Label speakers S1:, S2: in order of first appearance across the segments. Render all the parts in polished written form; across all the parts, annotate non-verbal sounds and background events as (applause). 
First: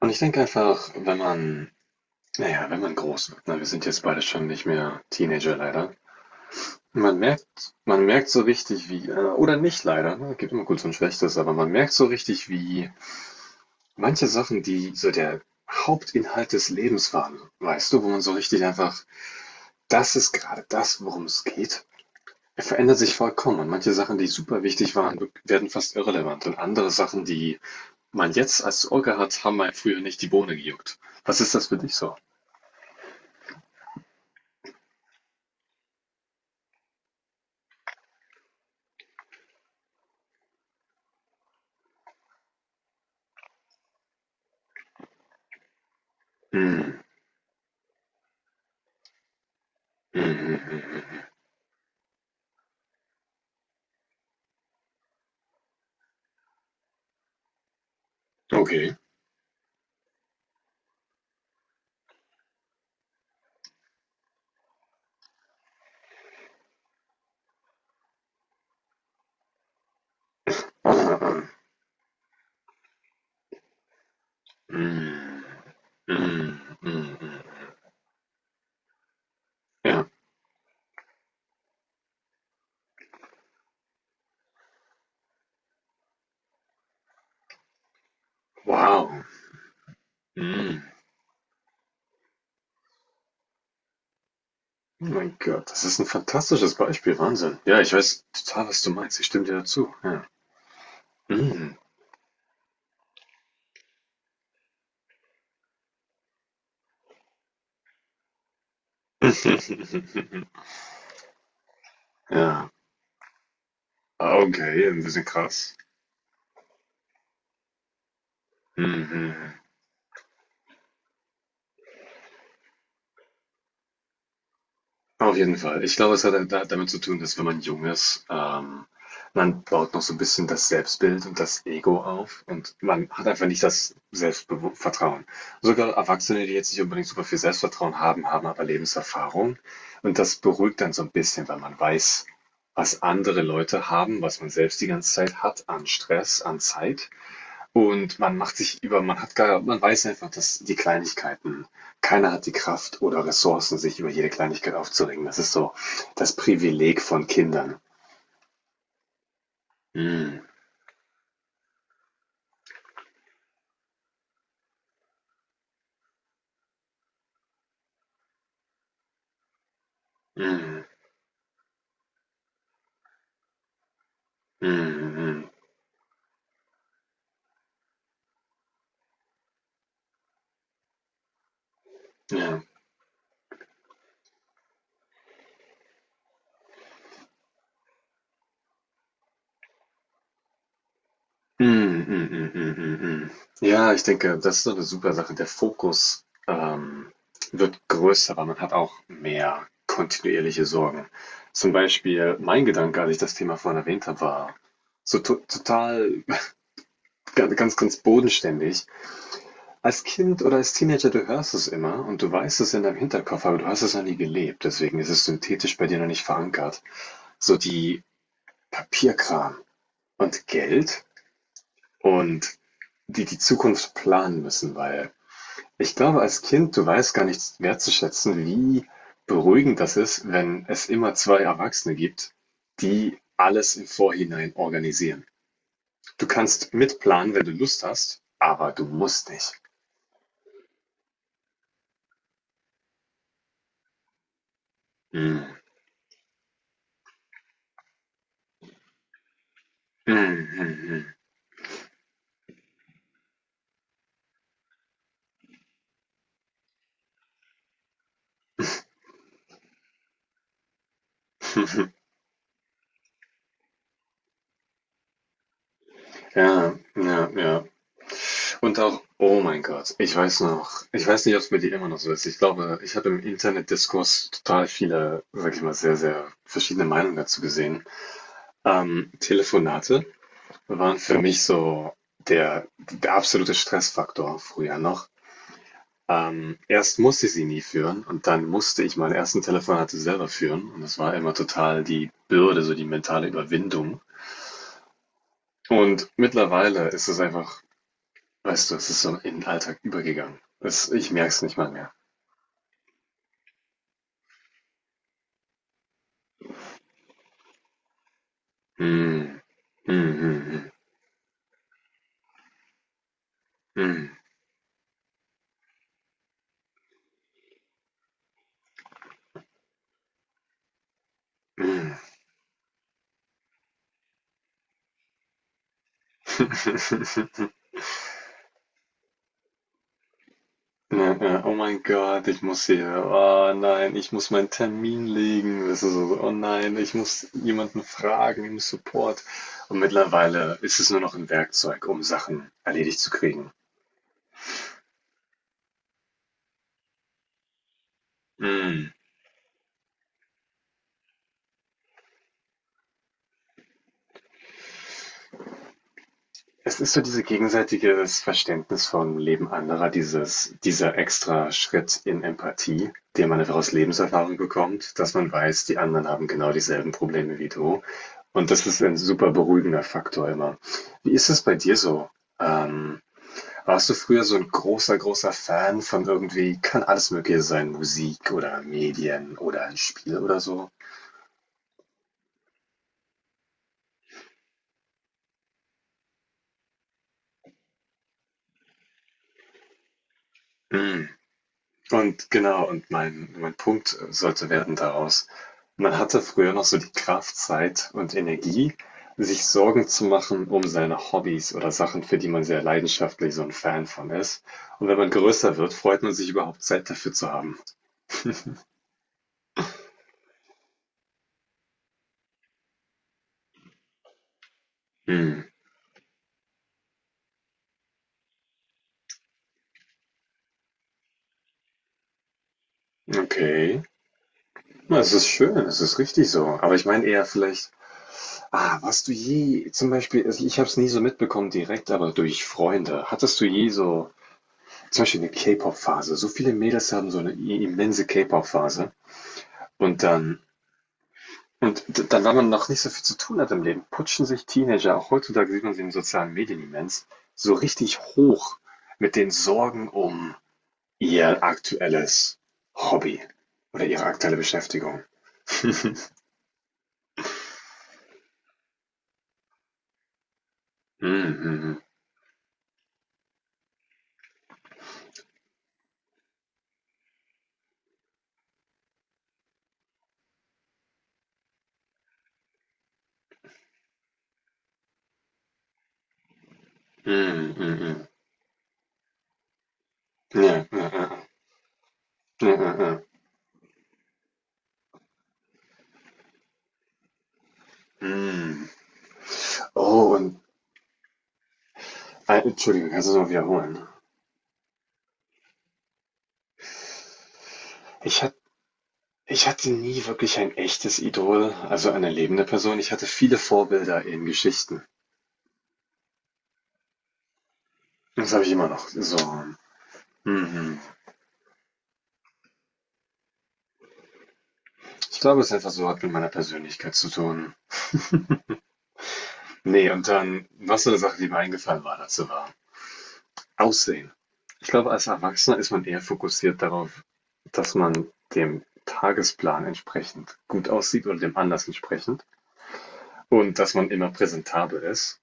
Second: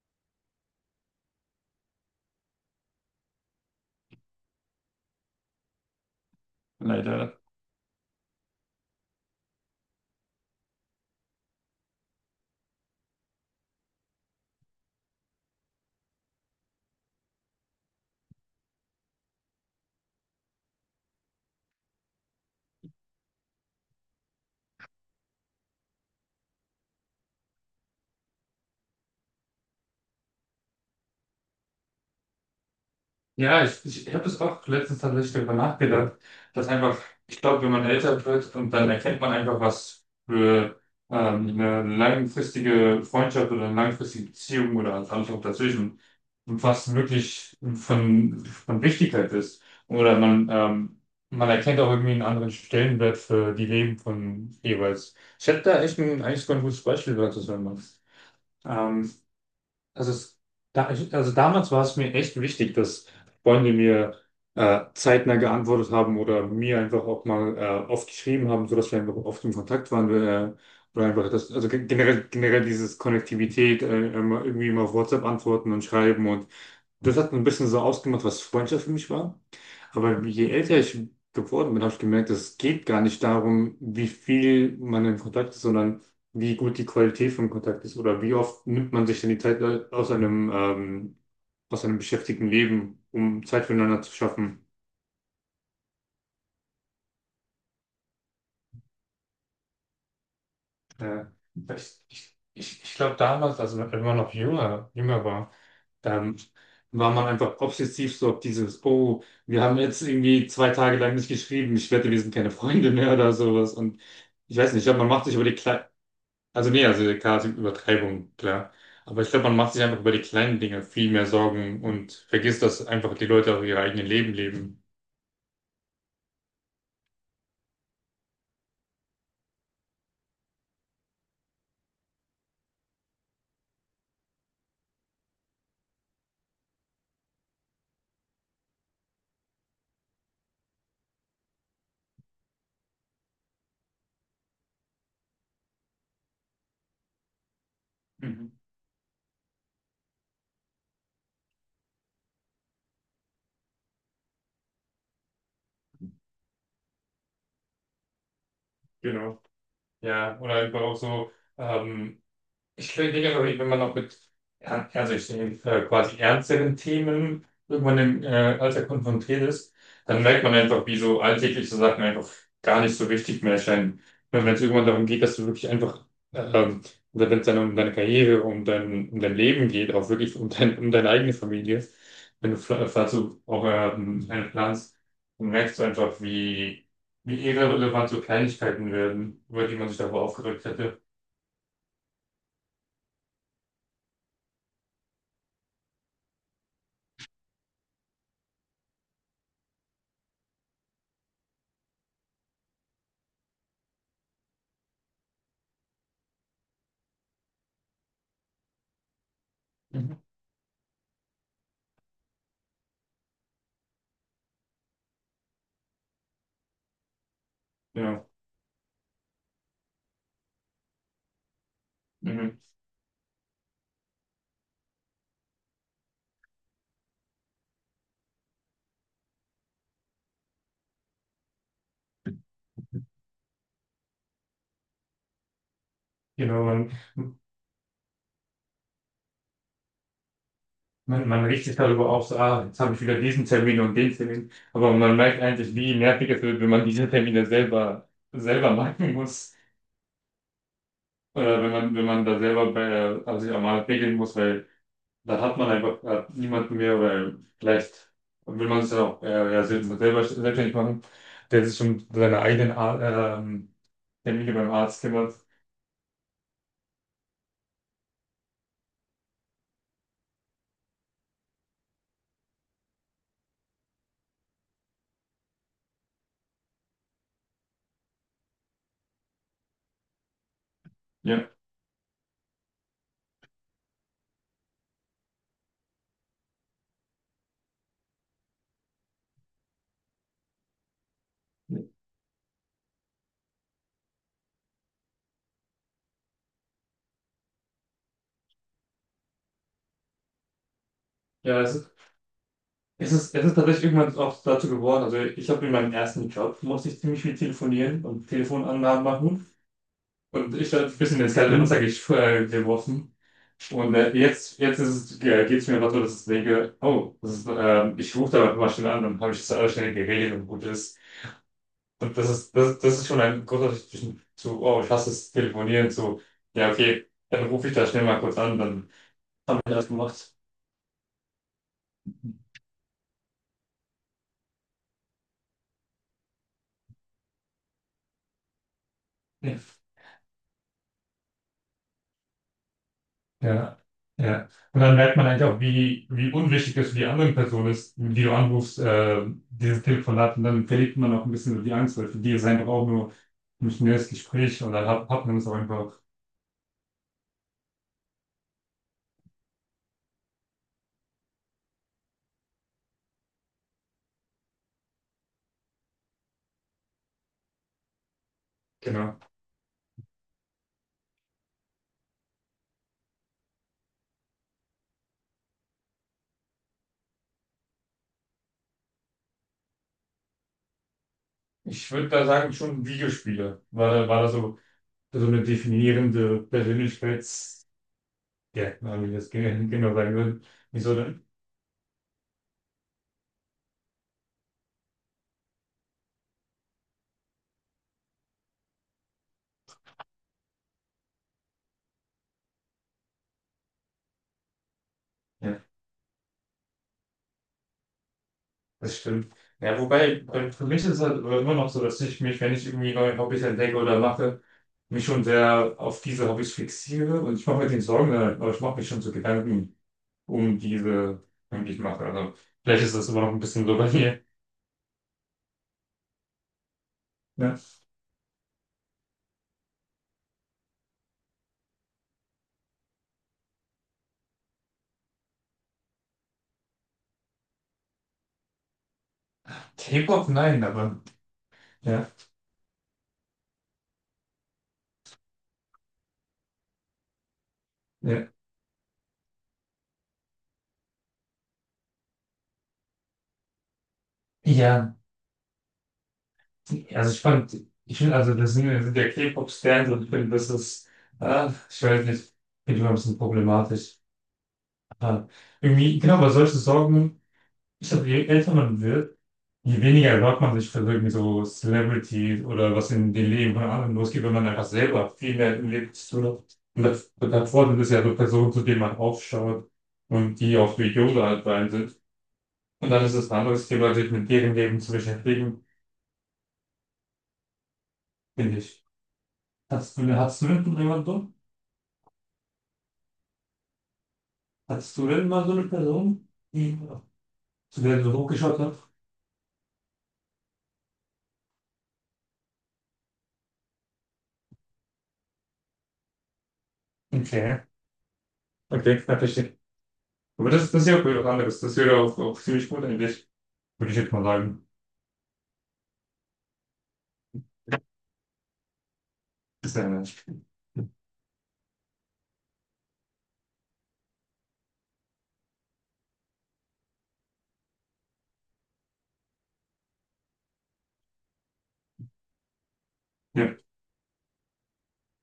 S1: Und ich denke einfach, wenn man, naja, wenn man groß wird, ne, wir sind jetzt beide schon nicht mehr Teenager leider.
S2: Leider.
S1: Man merkt so richtig wie, oder nicht leider, ne, gibt immer Gutes und Schlechtes, aber man merkt so richtig wie manche Sachen, die so der Hauptinhalt des Lebens waren, weißt du, wo man so richtig einfach, das ist gerade das, worum es geht, verändert sich vollkommen. Und manche Sachen, die super wichtig waren, werden fast irrelevant. Und andere Sachen, die man jetzt als Ohr hat, haben einem früher nicht die Bohne gejuckt. Was ist das für dich so?
S2: Ja, ich habe es auch letztens tatsächlich darüber nachgedacht, dass einfach, ich glaube, wenn man älter wird und dann erkennt man einfach, was für eine langfristige Freundschaft oder eine langfristige Beziehung oder alles auch dazwischen, was
S1: Hm.
S2: wirklich von Wichtigkeit ist. Oder man,
S1: Mhm.
S2: man erkennt auch irgendwie einen anderen Stellenwert für die Leben von jeweils. Ich hätte da echt ein, eigentlich sogar ein gutes Beispiel, dazu wenn sagen machst.
S1: Okay.
S2: Also, es, da, also damals war es mir echt wichtig, dass Freunde mir zeitnah geantwortet haben oder mir einfach auch mal oft geschrieben haben, sodass wir einfach oft im Kontakt waren. Oder einfach
S1: Mhm.
S2: das, also generell dieses Konnektivität, immer, irgendwie immer auf WhatsApp
S1: Mhm.
S2: antworten und schreiben. Und
S1: Mhm.
S2: das hat ein bisschen so ausgemacht, was Freundschaft für mich war.
S1: Ja.
S2: Aber je älter ich geworden bin, habe ich gemerkt, es geht gar nicht darum, wie viel man in Kontakt ist, sondern wie gut die Qualität vom Kontakt ist oder wie oft nimmt man sich
S1: Wow.
S2: denn die Zeit aus einem,
S1: Mhm.
S2: ähm, aus einem beschäftigten Leben, um Zeit füreinander zu schaffen.
S1: Oh mein Gott, das ist ein fantastisches Beispiel. Wahnsinn. Ja, ich weiß total, was du meinst. Ich stimme dir dazu. Ja.
S2: Äh,
S1: Mhm.
S2: ich glaube damals, also wenn man noch jünger war, ähm, war man einfach obsessiv so auf dieses, oh, wir haben jetzt irgendwie
S1: (laughs)
S2: zwei Tage lang nicht geschrieben, ich wette, wir sind keine
S1: Ja.
S2: Freunde mehr oder sowas. Und
S1: Ah,
S2: ich weiß nicht, ich
S1: okay,
S2: glaube,
S1: ein
S2: man
S1: bisschen
S2: macht sich über die
S1: krass.
S2: Kle Also nee, also klar, es gibt Übertreibung, klar. Aber ich glaube, man
S1: Mhm.
S2: macht sich einfach über die kleinen Dinge viel mehr Sorgen und vergisst, dass einfach die Leute auch ihre eigenen Leben leben.
S1: Auf jeden Fall. Ich glaube, es hat damit zu tun, dass wenn man jung ist, man baut noch so ein bisschen das Selbstbild und das Ego auf und man hat einfach nicht das Selbstvertrauen. Sogar Erwachsene, die jetzt nicht unbedingt super viel Selbstvertrauen haben, haben aber Lebenserfahrung und das beruhigt dann so ein bisschen, weil man weiß, was andere Leute haben, was man selbst die ganze Zeit hat an Stress, an Zeit. Und man
S2: Mhm.
S1: macht sich über, man hat gar, man weiß einfach, dass die Kleinigkeiten, keiner hat die Kraft oder Ressourcen, sich über jede Kleinigkeit aufzuregen. Das ist so das Privileg von Kindern.
S2: Genau. Ja,
S1: Mm,
S2: oder einfach auch so, ähm, ich reagiere aber ich bin immer noch mit, ja, also ich sehe quasi ernsteren Themen, irgendwann im Alltag konfrontiert ist, dann merkt man
S1: mm,
S2: einfach, wie so alltägliche Sachen einfach gar nicht so wichtig mehr erscheinen. Wenn es irgendwann darum
S1: mm,
S2: geht, dass du
S1: mm,
S2: wirklich einfach, ähm, oder wenn es dann um deine Karriere, um dein Leben geht, auch wirklich um deine eigene Familie, wenn du
S1: ja.
S2: dazu auch einen planst, dann merkst du einfach, wie, wie irrelevant so Kleinigkeiten werden, über die man sich davor aufgeregt hätte.
S1: Mm, mm, mm, mm, mm, mm. Ja, ich denke, das ist so eine super Sache. Der Fokus wird größer, aber man hat auch mehr kontinuierliche Sorgen. Zum Beispiel mein Gedanke, als ich das Thema vorhin erwähnt habe, war so to total ganz, ganz, ganz bodenständig. Als
S2: Mhm.
S1: Kind oder als Teenager, du hörst es immer und du weißt es in deinem Hinterkopf, aber du hast es noch nie gelebt. Deswegen ist es synthetisch bei dir noch nicht verankert. So die
S2: Ja.
S1: Papierkram und Geld
S2: Mhm.
S1: und die Zukunft planen müssen, weil ich glaube, als Kind, du weißt gar nicht wertzuschätzen, wie beruhigend das ist, wenn es immer zwei Erwachsene gibt, die alles im Vorhinein organisieren. Du
S2: Genau,
S1: kannst
S2: man,
S1: mitplanen, wenn du Lust hast, aber du musst nicht.
S2: man, man regt sich darüber auf, so, ah, jetzt habe ich wieder diesen Termin und den Termin. Aber man merkt
S1: Mm.
S2: eigentlich, wie nervig es wird, wenn man diese Termine selber, selber machen muss.
S1: Mhm, mhm.
S2: Oder wenn man, wenn man da selber bei, also sich einmal regeln muss, weil dann hat man einfach niemanden mehr, weil vielleicht will man es ja auch ja, selber selbstständig machen, der sich um seine eigenen Ar ähm, Termine beim Arzt kümmert.
S1: Ja, ja, ja. Und auch, oh mein Gott, ich weiß noch, ich weiß nicht, ob es bei dir immer noch so ist. Ich glaube, ich habe im Internetdiskurs total viele, sag ich mal, sehr, sehr verschiedene Meinungen dazu gesehen. Telefonate waren für mich
S2: Ja.
S1: so der, der absolute Stressfaktor früher noch. Erst musste ich sie nie führen und dann musste ich meine ersten Telefonate selber führen. Und das war immer total die Bürde, so die mentale Überwindung. Und mittlerweile ist es einfach. Weißt du, es ist so in den Alltag übergegangen. Das, ich merke es nicht
S2: Ja,
S1: mal
S2: es
S1: mehr.
S2: Es ist, es ist tatsächlich irgendwann auch dazu geworden. Also ich habe in meinem ersten Job musste ich ziemlich viel telefonieren und Telefonanlagen
S1: Hm.
S2: machen.
S1: Hm,
S2: Und
S1: hm,
S2: ich habe ein bisschen ins kalte Wasser Mhm. Geworfen. Und
S1: hm,
S2: jetzt ist es, geht es mir einfach so, dass ich denke, oh, das ist, ich rufe da mal schnell an, dann habe ich das alles schnell geregelt und gut ist.
S1: hm,
S2: Und das ist, das, das ist schon ein großer Unterschied zwischen zu, oh, ich hasse das Telefonieren, zu, ja, okay, dann
S1: hm. (laughs)
S2: rufe ich da schnell mal kurz an, dann haben wir das gemacht.
S1: Ja, ja. Oh mein Gott, ich muss hier. Oh nein, ich muss meinen Termin legen. Das ist so, oh nein, ich muss jemanden fragen im Support.
S2: Ja.
S1: Und mittlerweile ist es nur noch ein Werkzeug, um Sachen erledigt zu kriegen.
S2: Ja, ja. Und dann merkt man eigentlich auch, wie, wie unwichtig das für die andere Person ist, die du anrufst,
S1: Hm.
S2: dieses Telefonat. Und dann verliert man auch ein bisschen so die Angst, weil für die ist es einfach auch nur ein schnelles Gespräch und dann hat man es auch einfach.
S1: Es ist so diese gegenseitiges Verständnis vom Leben anderer, dieses dieser extra Schritt in Empathie, den man einfach aus Lebenserfahrung bekommt, dass man weiß, die anderen haben genau dieselben Probleme wie du. Und das ist ein
S2: Genau.
S1: super beruhigender Faktor immer. Wie ist das bei dir so? Ähm, warst du früher so ein großer, großer Fan von irgendwie, kann alles Mögliche sein, Musik oder Medien oder ein Spiel oder so?
S2: Ich würde da sagen, schon Videospiele. War da so, so eine definierende Persönlichkeits, ja, wie ich das genau sagen würde. Wieso
S1: Mm.
S2: denn?
S1: Und genau, und mein Punkt sollte werden daraus, man hatte früher noch so die Kraft, Zeit und Energie, sich Sorgen zu machen um seine Hobbys oder Sachen, für die man sehr leidenschaftlich so ein Fan von ist. Und wenn man größer wird, freut man sich überhaupt Zeit dafür zu haben.
S2: Das stimmt. Ja, wobei, für mich ist es halt immer noch so, dass ich mich, wenn ich irgendwie neue Hobbys entdecke oder mache, mich schon
S1: Hm,
S2: sehr auf diese Hobbys fixiere und ich mache mir den Sorgen, aber ich mache mich schon so Gedanken um diese, um die ich mache. Also, vielleicht ist das immer noch ein bisschen so
S1: okay.
S2: bei mir.
S1: Na, es ist schön, es ist richtig so. Aber ich meine eher
S2: Ja.
S1: vielleicht, ah, warst du je, zum Beispiel, also ich habe es nie so mitbekommen direkt, aber durch Freunde, hattest du je so zum Beispiel eine K-Pop-Phase. So viele Mädels haben so eine immense K-Pop-Phase. Und
S2: K-Pop,
S1: dann,
S2: nein, aber,
S1: und
S2: ja,
S1: dann, weil man noch nicht so viel zu tun hat im Leben, putschen sich Teenager, auch heutzutage sieht man sie in den sozialen Medien immens, so richtig
S2: ja.
S1: hoch mit den Sorgen um ihr aktuelles Hobby oder ihre aktuelle
S2: Ja,
S1: Beschäftigung. (laughs)
S2: also ich fand, ich finde, also, das sind ja K-Pop-Stars und ich finde, das ist,
S1: Mm,
S2: ah,
S1: mm,
S2: ich weiß nicht, finde ich immer ein bisschen problematisch. Aber irgendwie, genau, aber solche Sorgen, ich glaube, je älter man wird, je weniger hört man sich für irgendwie so Celebrities oder was in den Leben von anderen losgeht, wenn man einfach selber viel mehr im Leben zu tun hat. Und
S1: mm,
S2: das, das
S1: mm, mm,
S2: Vorteil ist ja
S1: mm.
S2: so Personen, zu denen man aufschaut und
S1: Ja,
S2: die
S1: ja,
S2: auch für
S1: ja, ja,
S2: Yoga halt rein sind.
S1: ja, ja,
S2: Und
S1: ja.
S2: dann ist es ein anderes Thema, sich mit deren Leben zu beschäftigen, finde
S1: Mm.
S2: ich. Hast du,
S1: Oh, und
S2: hast du denn jemanden so?
S1: Entschuldigung, kannst du es noch wiederholen?
S2: Hattest du denn mal so eine Person, die, zu der du so
S1: Ich hatte
S2: hochgeschaut hast?
S1: Ich hatte nie wirklich ein echtes Idol, also eine lebende Person. Ich hatte viele Vorbilder in Geschichten.
S2: Okay,
S1: Das habe ich immer noch.
S2: okay, na,
S1: So.
S2: verstehe. Aber das,
S1: Mhm.
S2: das ist ja auch wieder was anderes. Das wäre auch, auch ziemlich gut eigentlich, würde ich jetzt mal sagen.
S1: Ich glaube, es ist einfach so, hat mit meiner Persönlichkeit zu tun.
S2: Ist
S1: Nee,
S2: ja-
S1: und dann, was so eine Sache, die mir eingefallen war dazu war. Aussehen. Ich glaube, als Erwachsener ist man eher fokussiert darauf, dass man dem Tagesplan entsprechend gut aussieht oder dem Anlass entsprechend und dass man immer präsentabel ist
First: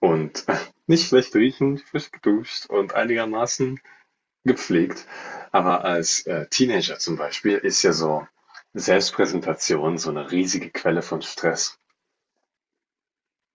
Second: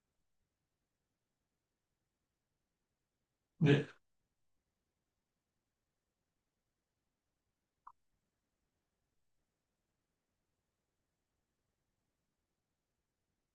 S1: und (laughs) nicht schlecht riechend, frisch geduscht und einigermaßen
S2: Ja,
S1: gepflegt. Aber als Teenager zum Beispiel ist ja so Selbstpräsentation so eine riesige Quelle von Stress.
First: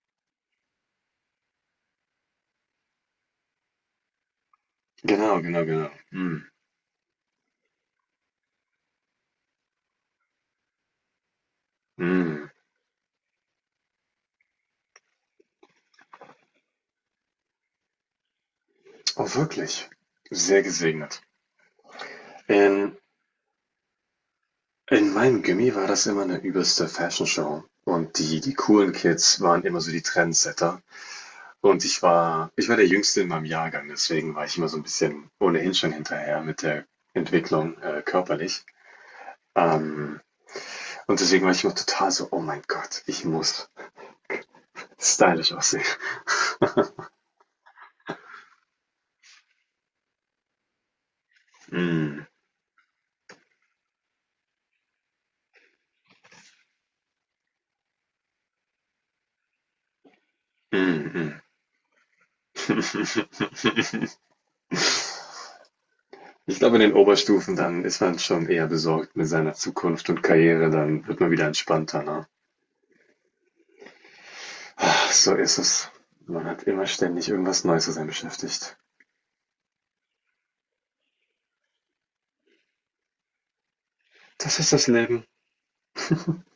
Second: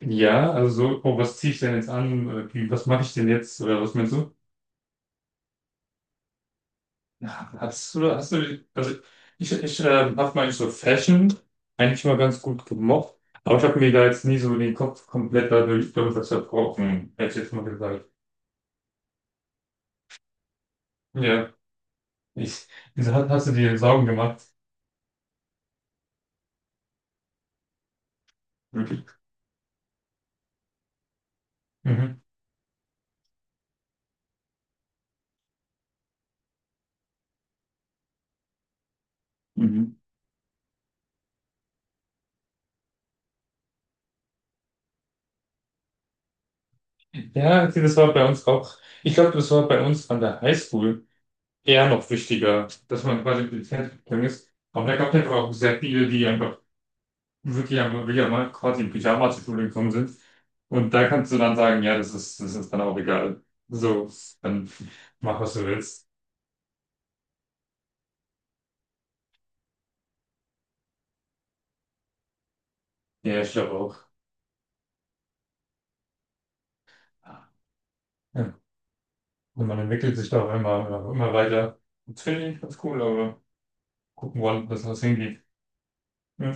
S2: ja, also so, oh, was ziehe ich denn jetzt an? Oder wie, was mache ich denn jetzt? Oder was meinst du?
S1: Genau, genau, genau. Mm,
S2: Also ich habe meine so Fashion eigentlich mal ganz
S1: mm.
S2: gut gemocht, aber ich habe mir da jetzt nie so den Kopf komplett dadurch, darüber zerbrochen, hätte ich jetzt mal gesagt.
S1: Oh, wirklich. Sehr gesegnet.
S2: Ja, ich,
S1: In,
S2: wieso hast du dir Sorgen gemacht?
S1: in meinem Gimmi war das immer eine übelste Fashion-Show. Und die coolen
S2: Wirklich?
S1: Kids waren immer so die Trendsetter. Und
S2: Mhm.
S1: ich war der Jüngste in meinem Jahrgang, deswegen war ich immer so ein bisschen ohnehin schon hinterher mit der Entwicklung körperlich.
S2: Mhm.
S1: Ähm, Und deswegen war ich immer total so, oh mein Gott, ich muss stylisch aussehen.
S2: Ja, okay, das war bei uns auch, ich glaube, das war bei uns an der Highschool. Eher noch
S1: Mm.
S2: wichtiger, dass man quasi mit dem Fernsehen ist. Aber da gab es einfach auch sehr viele, die einfach wirklich mal quasi in Pyjama zur Schule gekommen sind. Und da
S1: Mm,
S2: kannst du
S1: mm.
S2: dann sagen, ja, das ist dann auch egal.
S1: (laughs)
S2: So, dann mach, was du willst.
S1: Ich glaube, in den Oberstufen dann ist man schon eher besorgt mit seiner Zukunft und Karriere, dann wird man wieder entspannter. Ne?
S2: Ja, ich glaube auch.
S1: So ist es. Man hat immer ständig irgendwas Neues, zu sein
S2: Ja.
S1: beschäftigt.
S2: Und man entwickelt sich da auch immer, immer weiter. Das finde ich ganz cool, aber gucken
S1: Das
S2: wollen,
S1: ist
S2: dass
S1: das
S2: das
S1: Leben.
S2: hingeht. Ja.